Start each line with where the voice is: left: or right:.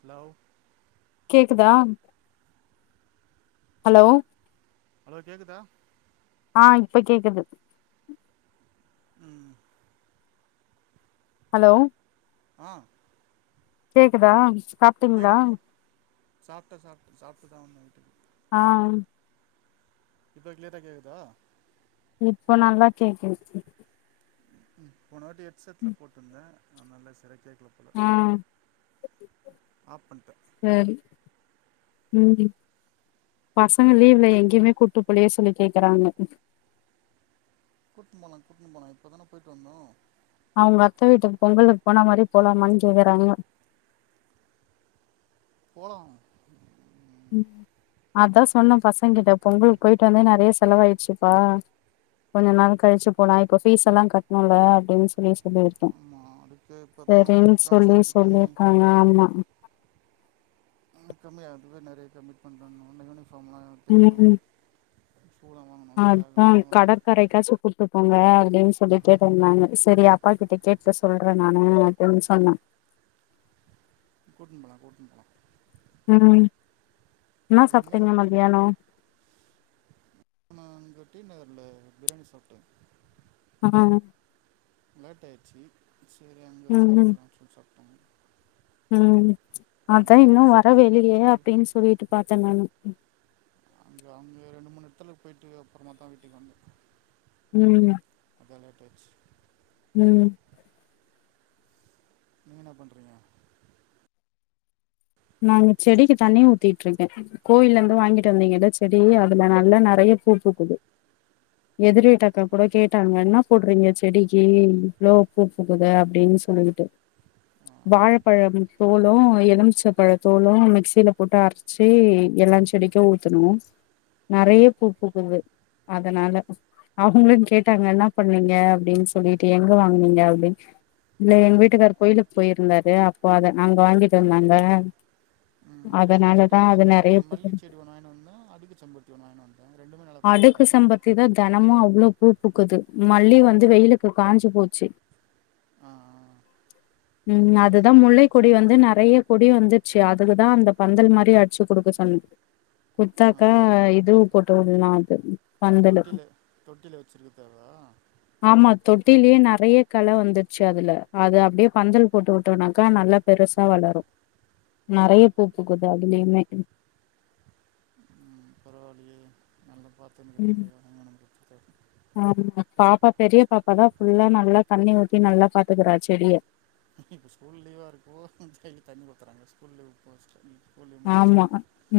right: Hello
left: கேக்குதா hello
right: hello கேக்குதா
left: ஆ இப்ப கேக்குது
right: ம்
left: ஹலோ
right: ஆ
left: கேக்குதா சாப்ட்டீங்களா
right: சாப்ட்டே சாப் சாப்ட்டுதா வந்தே வீட்டுக்கு
left: ஆ
right: இப்போ கிளீயரா கேக்குதா
left: இப்ப நல்லா கேக்குது
right: போன வாட்டி ஹெட்செட்ல போட்ருந்தே அதனால சரியா கேக்கல சொல
left: ஆ
right: ஆப் பண்ட்டே
left: சேரி ம் பசங்க லீவ்ல எங்கேயுமே கூட்டு போலியே சொல்லி கேட்குறாங்க
right: கூட்னு போலாம் கூட்னு போலாம் இப்போ தானே போயிட்டு வந்தோ
left: அவங்க அத்தை வீட்டுக்கு பொங்கலுக்கு போன மாதிரி போலாமான்னு கேக்றாங்க
right: போலாம்
left: அதான் சொன்னே பசங்கிட்ட பொங்கலுக்கு போயிட்டு வந்தே நெறைய செலவாயிச்சிப்பா கொஞ்ச நாள் கழிச்சி போலா இப்போ ஃபீஸ் எல்லாம் கட்னோல்ல அப்படின்னு சொல்லி
right: ஆமா அதுக்கு இப்பதா
left: சரின்னு
right: காச
left: சொல்லி
right: ரெடி பண்ணி
left: சொல்லிருக்காங்க அம்மா
right: இன்னும் கம்மியா இதுவே நறைய கம்மி பண்றாங் இன்னு யூனிஃபாம்லா தைக்கணு
left: ம்
right: பூவெல்லா வாங்கணும்ல்ல பேக்கெல்லாம் வாங்கணும்
left: கரெக்டா ஸ்குலுகுட்டு போங்க அப்படின் சொல்லி கேட்டுருந்தாங்க சரி அப்பா கிட்ட கேட்க சொல்றே நானு [unintelligible] சொன்னா
right: கூட்னு போலாம் கூட்னு போலாம்
left: ம் என்ன சாப்ட்டீங்க
right: எதுமேயில்ல தங்கோ
left: மத்தியானோ
right: இப்ப நா அங்க டி நகர்ல பிரியாணி சாப்ட்டே
left: ஆ
right: லேட்டு ஆயிருச்சி சரி அங்கே
left: ம் ம்
right: சாப்டுல்லாம் சொல்லி சாப்டோ
left: ம் அதா இன்னும்
right: பாரிஸ் போயிட்டு
left: வரவேல்லியே அப்டின்னு சொல்லிட்டு பாத்தே நானும்
right: அங்கே அங்கே ரெண்டு மூணு எடத்துல போயிட்டு அப்புறமா தா வீட்டுக்கு வந்தே
left: ம்
right: அதான் லேட் ஆயிட்சி
left: ம்
right: நீங்க என்ன பண்றீங்க
left: நா இங்க செடிக்கு தண்ணி ஊத்திட்டு இருக்கே கோயில்ல இருந்து வாங்கிட்டு வந்திங்கல்ல செடி அதுல நல்லா நறைய பூ பூக்குது எதிர் வீட்டு அக்கா கூட கேட்டாங்க என்ன போட்றீங்க செடிக்கு இவ்ளோ பூ பூக்குது அப்டீன் சொல்லிட்டு
right: ஆ
left: வாழப்பழம் தோலும் எலுமிச்ச பழதோலும் மிக்சியில போட்டு அரைச்சி எல்லா செடிக்கும் ஊத்துனும்
right: ஆ
left: நிறைய பூ பூக்குது அதனால அவுங்களு கேட்டாங்க என்ன பண்ணிங்க அப்படின்னு சொல்லிட்டு எங்க வாங்னிங்க அப்டினு இல்ல எங்க
right: ம்
left: வீட்டுக்காரு கோயிலுக்கு போயிருந்தாரு அப்போ அத அங்க வாங்கிட்டு வந்தாங்க
right: ரெண்டு செடி
left: அதனாலதா
right: வாங்கி
left: அது
right: வந்தேனே மல்லி
left: நெறைய
right: மல்லி
left: பூக்குது
right: செடி ஒன்னு வாங்கினு வந்தே அடுக்கு செம்பருத்தி ஒன்னு வந்தே ரெண்டுமே நல்லா பூக்குதா
left: அடுக்கு செம்பருத்தி தா தெனமும் அவ்ளோ பூ பூக்குது மல்லி வந்து வெயிலுக்கு காஞ்சி போச்சி
right: ஆ ஆ. தண்ணி
left: ம்
right: ஊற்றாம
left: அதுதா
right: காஞ்சு போச்சு
left: முல்லைக்கொடி வந்து நறைய பொடி வந்துச்சு அதுக்குதா அந்த பந்தல் மாரி அட்ச்சு குடுக்க சொன்
right: ஆ
left: குத்தாக்கா இது போட்டு உட்லா அது பந்தலு
right: தொட்டிலு தொட்டிலு வச்சிருக்குது அதா
left: ஆமா தொட்டில்லே நெறய கெள வந்துருச்சு அதுல அது அப்டியே பந்தல் போட்டு விட்டோனாக்கா நல்லா பெருசா வளரு நெறய பூ பூக்குது அதுலயுமே
right: ம் பரவால்லியே நல்லா பாத்துன்னக்கிறீங்களே உரங்கிரோ குடுத்து
left: ஆமா பாப்பா பெரிய பாப்பா தா ஃபுல்லா நல்லா தண்ணி ஊத்தி நல்லா பாத்துக்கறா செடிய
right: இப்போ ஸ்கூல் லீவ இருக்கோ டெய்லி தண்ணி ஊத்துறாங்க ஸ்கூல் லீவு போ
left: ஆமா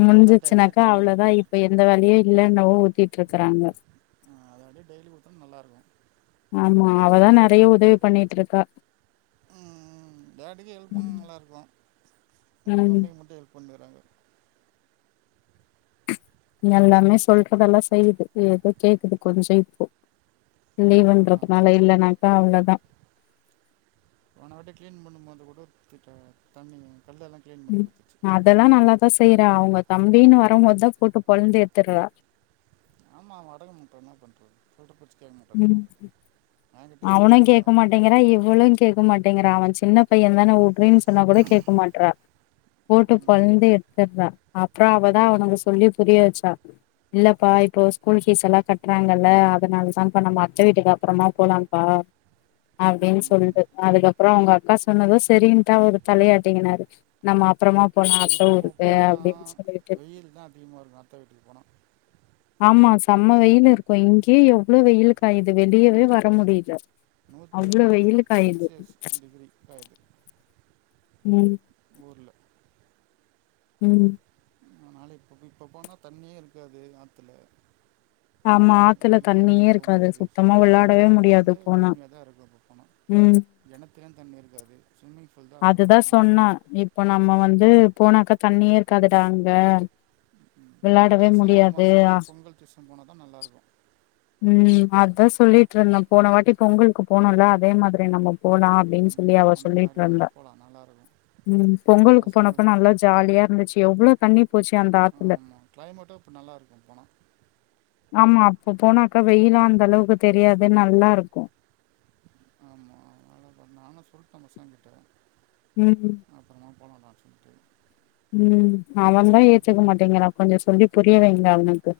left: முஞ்சுச்சுனாக்கா
right: கண்டுக்க
left: அவ்ளோதா
right: மாட்டாங்க
left: இப்ப எந்த வேலயு இல்லைன்னவோ ஊத்திட்ருக்கறாங்க
right: ஆ அத அப்டி டெய்லி ஊத்துனா நல்லாருக்கு
left: ஆமா அவதா நெறய உதவி பண்ணிட்ருக்கா
right: ம் டேடிக்கு ஹெல்ப் பண்ணா நல்லா இருக்கு
left: ம்
right: மம்மிக்கு மட்டு ஹெல்ப் பண்ணிகாறாங்கோ
left: எல்லாமே சொல்றதெல்லா செய்யுது ஏதோ கேக்குது கொஞ்ச இப்போ
right: ஆமாம்
left: லீவுன்றதுனால
right: ஆமாம்
left: இல்லனாக்கா அவ்ளதா
right: போன வாட்டி கிளீன் பண்ணும் போது கூட கிட்ட தண்ணி கல் எல்லா
left: ம் அதெல்லா நல்லாதா செய்யறா அவங்க தம்பின்னு வரும்போது தா போட்டு பொழந்து எடுத்துறா
right: ஆமா வடகம் இப்ப என்ன பண்றது சொல்ற பேச்சு கேக்க
left: ம்
right: மாட்டேன்றா மேம் கிட்ட செம அடி வாங்குறா இன்னு
left: கேட்க மாட்டிங்கிறா அவ சின்ன பையந்தான உட் அப்டின் சொன்னா கூட கேக்க மாட்றா போட்டு
right: ம்,
left: பொழந்து எடுத்துறா அப் அப்புறோ அவதா அவனுக்கு சொல்லி புரியவச்சா இல்லப்பா இப்போ ஸ்கூல் பீஸ் எல்லாம் கட்றாங்கல்ல அதனால தான் இப்ப நம்ம அத்த வீட்டுக்கு அப்புறமா போலாம்பா அப்படின்
right: ம்.
left: சொல்லுது அதுக்கப்புறோ அவங்க அத் அக்கா சொன்னதோ சரின்டு அவரு தலைய ஆட்டகினாரு நம்ம அப் அப்புறமா போலா அத்த
right: இப்போ
left: ஊருக்கு அப்டின்
right: போனால்
left: சொல்லிட்டு
right: வெயில் தான் அதிகமாக இருக்கு அத்த வீட்டுக்கு போனா
left: ஆமா செம்ம வெயில் இருக்கு இங்யே எவ்ளோ வெயிலு காயுது வெளியவே வர முடில
right: நூற்றி எட்டு டி செல்சியஸ் டிகிரி காயிது
left: ம்
right: ஊர்ல
left: ம்
right: நா நாளைக் இப்ப இப்ப போனா தண்ணியே இருக்காது ஆத்துல
left: ஆமா ஆத்துல
right: வெளியே
left: தண்ணியே
right: எங்கயு போ
left: இருக்காது
right: முடியாது
left: சுத்தமா
right: சுத்தி
left: வெளாடவே முடியாது
right: வறண்ட
left: போனா
right: பூமியாதா இருக்கு இப்ப போனா
left: ம்
right: கெணத்லயு தண்ணி இருக்காது ஸ்விம்மிங் பூல் தா இருக்கு
left: அதுதா
right: அங்கே
left: சொன்னா இப்போ நம்ம வந்து போனாக்கா தண்ணியே இருக்காதுடா அங்க
right: ம் அங்கலா
left: வெளாடவே
right: டிசம்பர்
left: முடியாது
right: மாசோ
left: ஆ,
right: பொங்கல் சீசன் போன தா நல்லா இருக்கு
left: ம் அதா சொல்லிட்ருந்தே போன வாட்டி பொங்கலுக்கு போனோல்ல அதே மாரி நம்ம போலா அப்படின் சொல்லி
right: ம்,
left: அவ
right: அந்த மாதிரி
left: சொல்லிட்ருந்தா
right: வேணால் போகலாம் நல்லாயிருக்கும்
left: ம் பொங்கலுக்கு போனப்ப
right: பசங்களுக்கு
left: நல்லா ஜாலியா இருந்துச்சு எவ்ளோ தண்ணி போச்சு அந்
right: ஆமா கிளைமேட்டோ இப்ப நல்லா இருக்கும் போனா
left: ஆமா அப்ப போனாக்கா வெயிலு அந்த அளவுக்கு தெரியாது நல்லா இருக்கு
right: ஆமா அதனால நானு சொல்ட்டே பசங்ககிட்ட
left: ம்ம்
right: அப்புறமா போலன்டானு சொல்ட்டு
left: ம் அவன்தா ஏத்துக்க மாட்டேங்குறா கொஞ்சோ சொல்லி புரிய வைங்க அவனுக்கு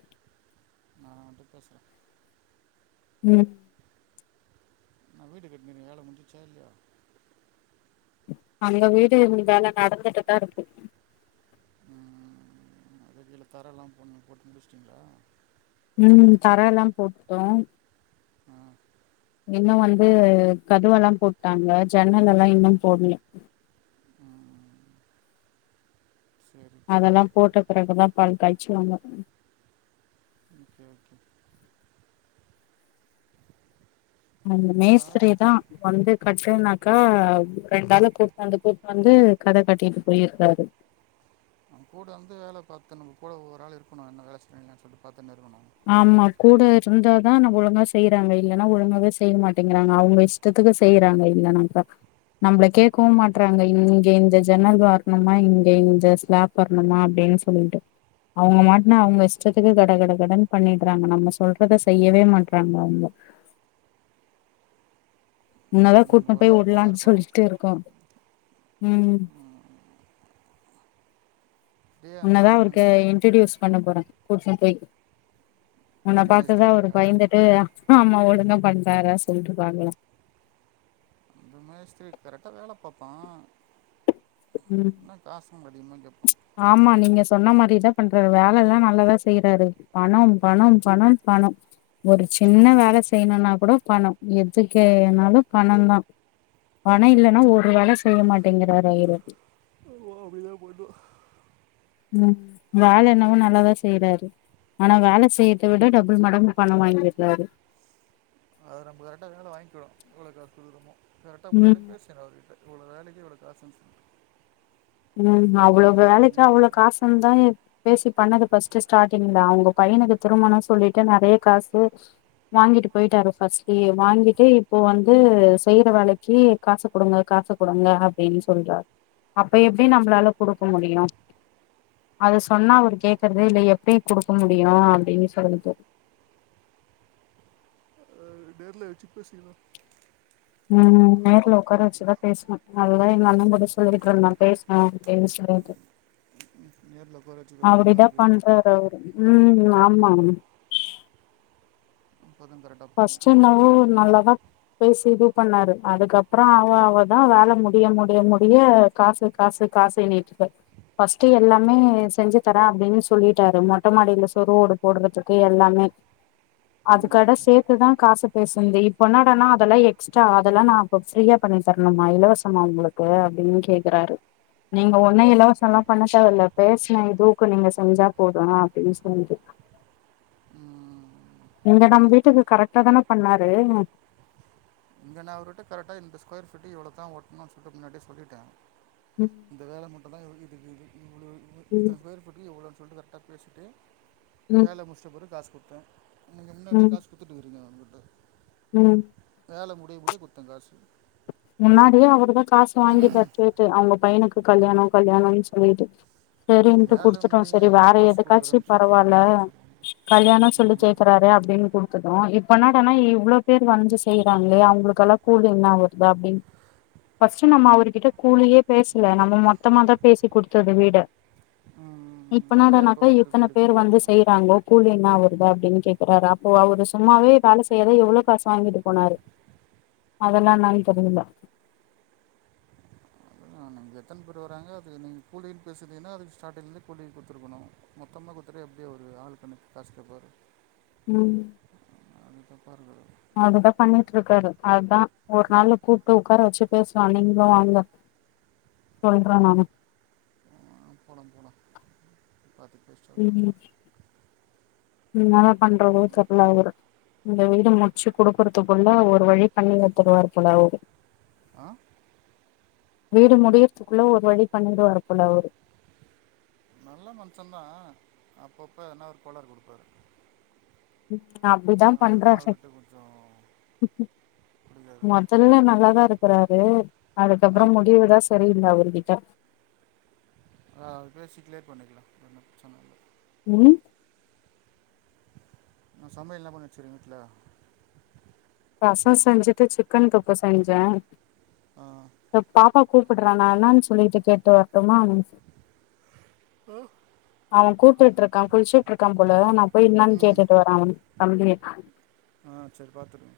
right: நா அவன்ட்ட பேசுறே
left: ம்
right: என்னா வீடு கட்னினீயே வேல முடிஞ்சுச்சா இல்யா
left: அந்த வீடு வேல நடந்துட்டுதாருக்கு
right: ம் அது கீழ தரலாம் போடனு போட்டு முடிச்ட்டீங்களா
left: ம் தரலாம் போட்டுடோம்
right: ம்
left: இன்னு வந்து கதவெல்லா போட்டாங்க ஜன்னல் எல்லா இன்னும் போட்ல
right: ம் சரி சரி
left: அதெல்லா போட்ட பிறகுதா பால் காய்ச்சுவாங்க
right: ம் ஓகே ஓகே
left: அந்த
right: இப்போ காரு
left: மேஸ்திரி தா வந்து கட்டுனாக்கா ரெண்டு ஆள கூட்னு வந்து கூட்னு வந்து கட கட்டிட்டு போயிருக்காரு
right: நம் கூட வந்து வேல பாத்து நம்ம கூட ஒவ்ஒரு ஆள் இருக்கணு என் வேல சொய்றாங்கனு சொல்லிட்டு பாத்துனு இருக்கணு
left: ஆமா கூட இருந்தாதா நம்ம ஒழுங்கா செய்றாங்க இல்லன்னா ஒழுங்காவே செய்ய மாட்டேங்கிறாங்க அவுங்க இஷ் [unintelligible] செய்றாங்க இல்லனா பத் நம்மள கேட்கவு மாட்றாங்க இங்க இந்த ஜன்னல் வரணுமா இங்க இந்த ஸ்லாப் வரணுமா அப்டின்னு சொல்லிட்டு அவங்க மாட்டுனா அவங்க இஷ்டத்துக்கு கட கட கடன்னு பண்ணிட்றாங்க நம்ம சொல்றத செய்யவே மாட்றாங்க அவுங்க உன்னதா
right: அது நம்ம
left: கூப்ட்னு
right: ஒரு
left: போயி
right: ஆள் கூட
left: உட்லான்னு
right: இருக்கணும்
left: சொல்டு இருக்கோ உம்
right: அப்படியே
left: உன்னதா
right: நான்
left: அவருக்கு இன்ரட்டியூஸ் பண்ண போறே கூப்டுனு போய் உன்ன
right: அந்த
left: பாத்துதா அவரு
right: மேஸ்திரிக்கா
left: பயந்துட்டு ஆமா ஒழுங்கா பண்றார சொல்லிட்டுரு பாக்ளாம்
right: இந்த மெஸ்த்ரீ கரெக்டா வேல பாப்பா
left: ம்
right: ஆனா காசும் அதிகமா கேப்பா
left: ஆமா நீங்க சொன்ன மாரிதா பண்றாரு வேலலா நல்லதா செய்றாரு பணம் பணம் பணம் பணம் ஒரு சின்ன வேல செய்ணுனா கூட பணோ எதுக்குனாலு பணோந் தா பணம்
right: அப்படி
left: இல்லன்னா ஒரு
right: தான்
left: வேல செய்ய மாட்டேங்கிறாரு அவரு
right: [unintelligible]
left: ம் வேல என்னவோ நல்லாதா செய்றாரு ஆனா வேல செய்றத விட டபுள் மடங்கு பணம் வாங்கிடுறாறு
right: அத நம்ம கரெக்டா வாங்கிவோ எவ்ளோ காசு குடுக்றோமோ கரெக்டா
left: ம்
right: முன்னாடியே பேசி [unintelligible] இவ்ளோ வேலைக்கி இவ்ளோ காசுனு சொல்லி
left: ம் அவ்ளோ
right: வேலையை
left: வேலைக்கு அவ்வளோ
right: முடிச்சிட்டு
left: காசுந்தாயே பேசி பண்ணது ஃபர்ஸ்ட்டு ஸ்டார்டிங்தா அவுங்க பையனுக்கு திருமணோ சொல்ட்டு நெறைய காசு வாங்கிட்டு போயிட்டாரு ஃபர்ஸ்ட்லயே வாங்கிட்டு இப்போ வந்து செய்ற வேலைக்கி காசு குடுங்க காசு குடுங்க அப்டின்னு சொல்றாரு இப்ப எப்டி நம்ளால குடுக்க முடியு அது சொன்னா அவர் கேக்குறதே இல்ல எப்டி குடுக்க முடியு அப்டின்னு சொல்லிட்டு
right: ஒ டேர்ல வச்சு பேசிக்குவோ
left: ம் நேர்ல உக்கார வெச்சுதா பேஸ்னு அதுதா எங்க அண்ணே கூட சொல்லிகிட்டுருந்தா பேஸ்னு அப்டின்டு சொல்லிட்டு
right: நேர்ல உக்கார வேச்சு பேசுனா தா
left: அப்டிதா
right: அவருக்கு
left: பண்றாரு ம் ஆமாம்
right: [unintelligible]
left: ஃபர்ஸ்டு என்னவோ நல்லா தா பேசி இது பண்ணாரு அதுக்கப்பறோ அவ அவதா வேல முடிய முடிய முடிய காசு காசு காசு என்னீட்ருக்க ஃபர்ஸ்ட்டு எல்லாமே செஞ்சு தர அப்படின் சொல்லிட்டாரு மொட்ட மாடியில சொரு ஓடு போடுறதுக்கு எல்லாமே அதுக்கட
right: ம்,
left: சேர்த் அதுதா காசு பேஸ்னென்து இப்போ என்னடனா அதெல்லா எக்ஸ்ட்ரா அதெல்லா நா இப்ப ஃப்ரீயா பண்ணி தரணுமா இலவசமா அவுங்ளுக்கு ப்போ அப்டின் கேக்குறாரு நீங்க ஒன்னு இலவசல்லா பண்ண தேவல்ல பேசின இதுவுக்கு நீங்க செஞ்சா போது அப்டின் சொல்லிட்டு
right: ம்.
left: இங்க நம் வீட்டுக்கு கரெக்ட்டா தான பண்ணாரு
right: இங்க நா அவுருட்ட கரெக்டா இந்த ஸ்கொயர்ஃபீட்டு இவ்ளோ தா ஒட்னோ சொல்ட்டு முன்னாடி சொல்லிட்ட
left: ம்
right: இந்த வேல மட்டும் தா இதுக் இதுக் இ
left: ம்
right: இத்தன பேரு துட்டு எவ்ளோன் சொல்ட்டு கர்ட்டா பேசிட்டு
left: ம்
right: வேல முஷ்ட்ட பிற காசு குத்த நீங்க முன்னாடி
left: ம்
right: காஸ் குத்துட்டுக்குறீங்க அங்குட்டு
left: ம்
right: வேல முடிய முடிய குத்தங்காசு
left: முன்னாடியே அவருதா காசு வாங்கி கட்டுட்டு அவங்க பையனுக்கு கல்யாணம் கல்யாணம்னு சொல்லிட்டு சரின்ட்டு
right: வேல
left: குடுத்துட்டோ
right: முடிங்க
left: சரி
right: நா
left: வேற
right: காசு
left: எதுக்காச்சு
right: குடுக்குறேன்னு சொல்ட்டு
left: பரவால்ல
right: முடிச்சிருவாங்க
left: கல்யாணம் சொல்லி
right: ம்
left: கேக்குறாரு அப்டின்ட்டும் க்குற்தும் இப்ப என்னடானா இவ்ளோ பேர் வஞ்சு செய்றாங்ளே அவுங்ளுக்கெல்லா கூலி இன்னா வருது அப்டின் ஃபர்ஸ்ட்டு நம்ம அவுருகிட்ட கூலியே பேசல நம்ப மொத்தமா தா பேசி குடுத்தது வீட
right: ம்
left: இப்பனா அத
right: அப்பயே இப்போ
left: நக
right: வந்து
left: எத்தன
right: கூலி
left: பேர்
right: கேக்குறாங்க
left: வந்து செய்றாங்கோ கூலி இன்னா வருது அப்டின் கேக்குறாரு அப்போ அவுரு சும்மாவே வேல செய்யாதே எவ்ளோ காசு வாங்கிட்டு போனாரு அதுலா இன்னான் தெரியில
right: ஆமாங் நீங்க எத்தன் பேர் வராங்க அது நீங்க கூலின் பேசிந்தீங்கன்னா அது ஸ்டார்டிங்ளே கூலி குடுத்துருக்கணு மொத்தமா குத்துட்டு அப்டியே ஒரு ஆளு கணக் காஸ் கேப்பாரு
left: ம்
right: அது தப்பா இருக்குறது
left: அதுதா பண்ணிட்ருக்காரு அதா ஒரு நாள்ல கூப்ட்டு உக்கார வச்சு பேசலா நீங்ளும் வாங்க சொல்ற நானு
right: ஆ போலாம் போலாம்
left: ம் ம் இன்னாங்க பண்றது செட்லாயிரு இந்த வீடு முச்சு குடுக்கறதுக்குள்ள ஒரு வழி பண்ணிவுத்துருவாரு போல அவுரு
right: அ
left: வீடு முடியற்த்துக்குள்ள ஒரு வழி பண்ணிடுவாரு போல அவுரு
right: நல்ல மனுஷ தா அப்பப்ப என்ன அவரு கோளார் குடுப்பாரு
left: அப்டிதா பண்ற
right: அதுதா அவர்கிட்ட கொஞ்சோ புடிக்காது
left: நாப் தெல்லா நல்லாதா இருக்கறாரு
right: ஆ
left: அதுக்கப்றம் முடிவு தா சரியில்ல அவுருகிட்ட
right: ஆ பேசிக்ளே பண்ணிக்லா ஒன்னும் பிரச்சன இல்ல
left: ம்
right: நா சமையெல்லா பண்ண வச்சுருவே வீட்ல
left: ரசம் செஞ்சுட்டு சிக்கன் தொக்க செஞ்சேன்
right: ஆ
left: கூப்பிட்ற நா இன்னான் சொல்லிக்கிட்டு கேட்டு அப்றமா
right: ஆ
left: அவ கூப்டுட்டு இருக்கா குளிச்சுட்டு இருக்கா போல நா போய் கேட்டுட்டு என்னான்
right: ம்
left: கேட்டுட்டு வரேன் அவன் தம்பி
right: ஆ சரி பாத்துருங்க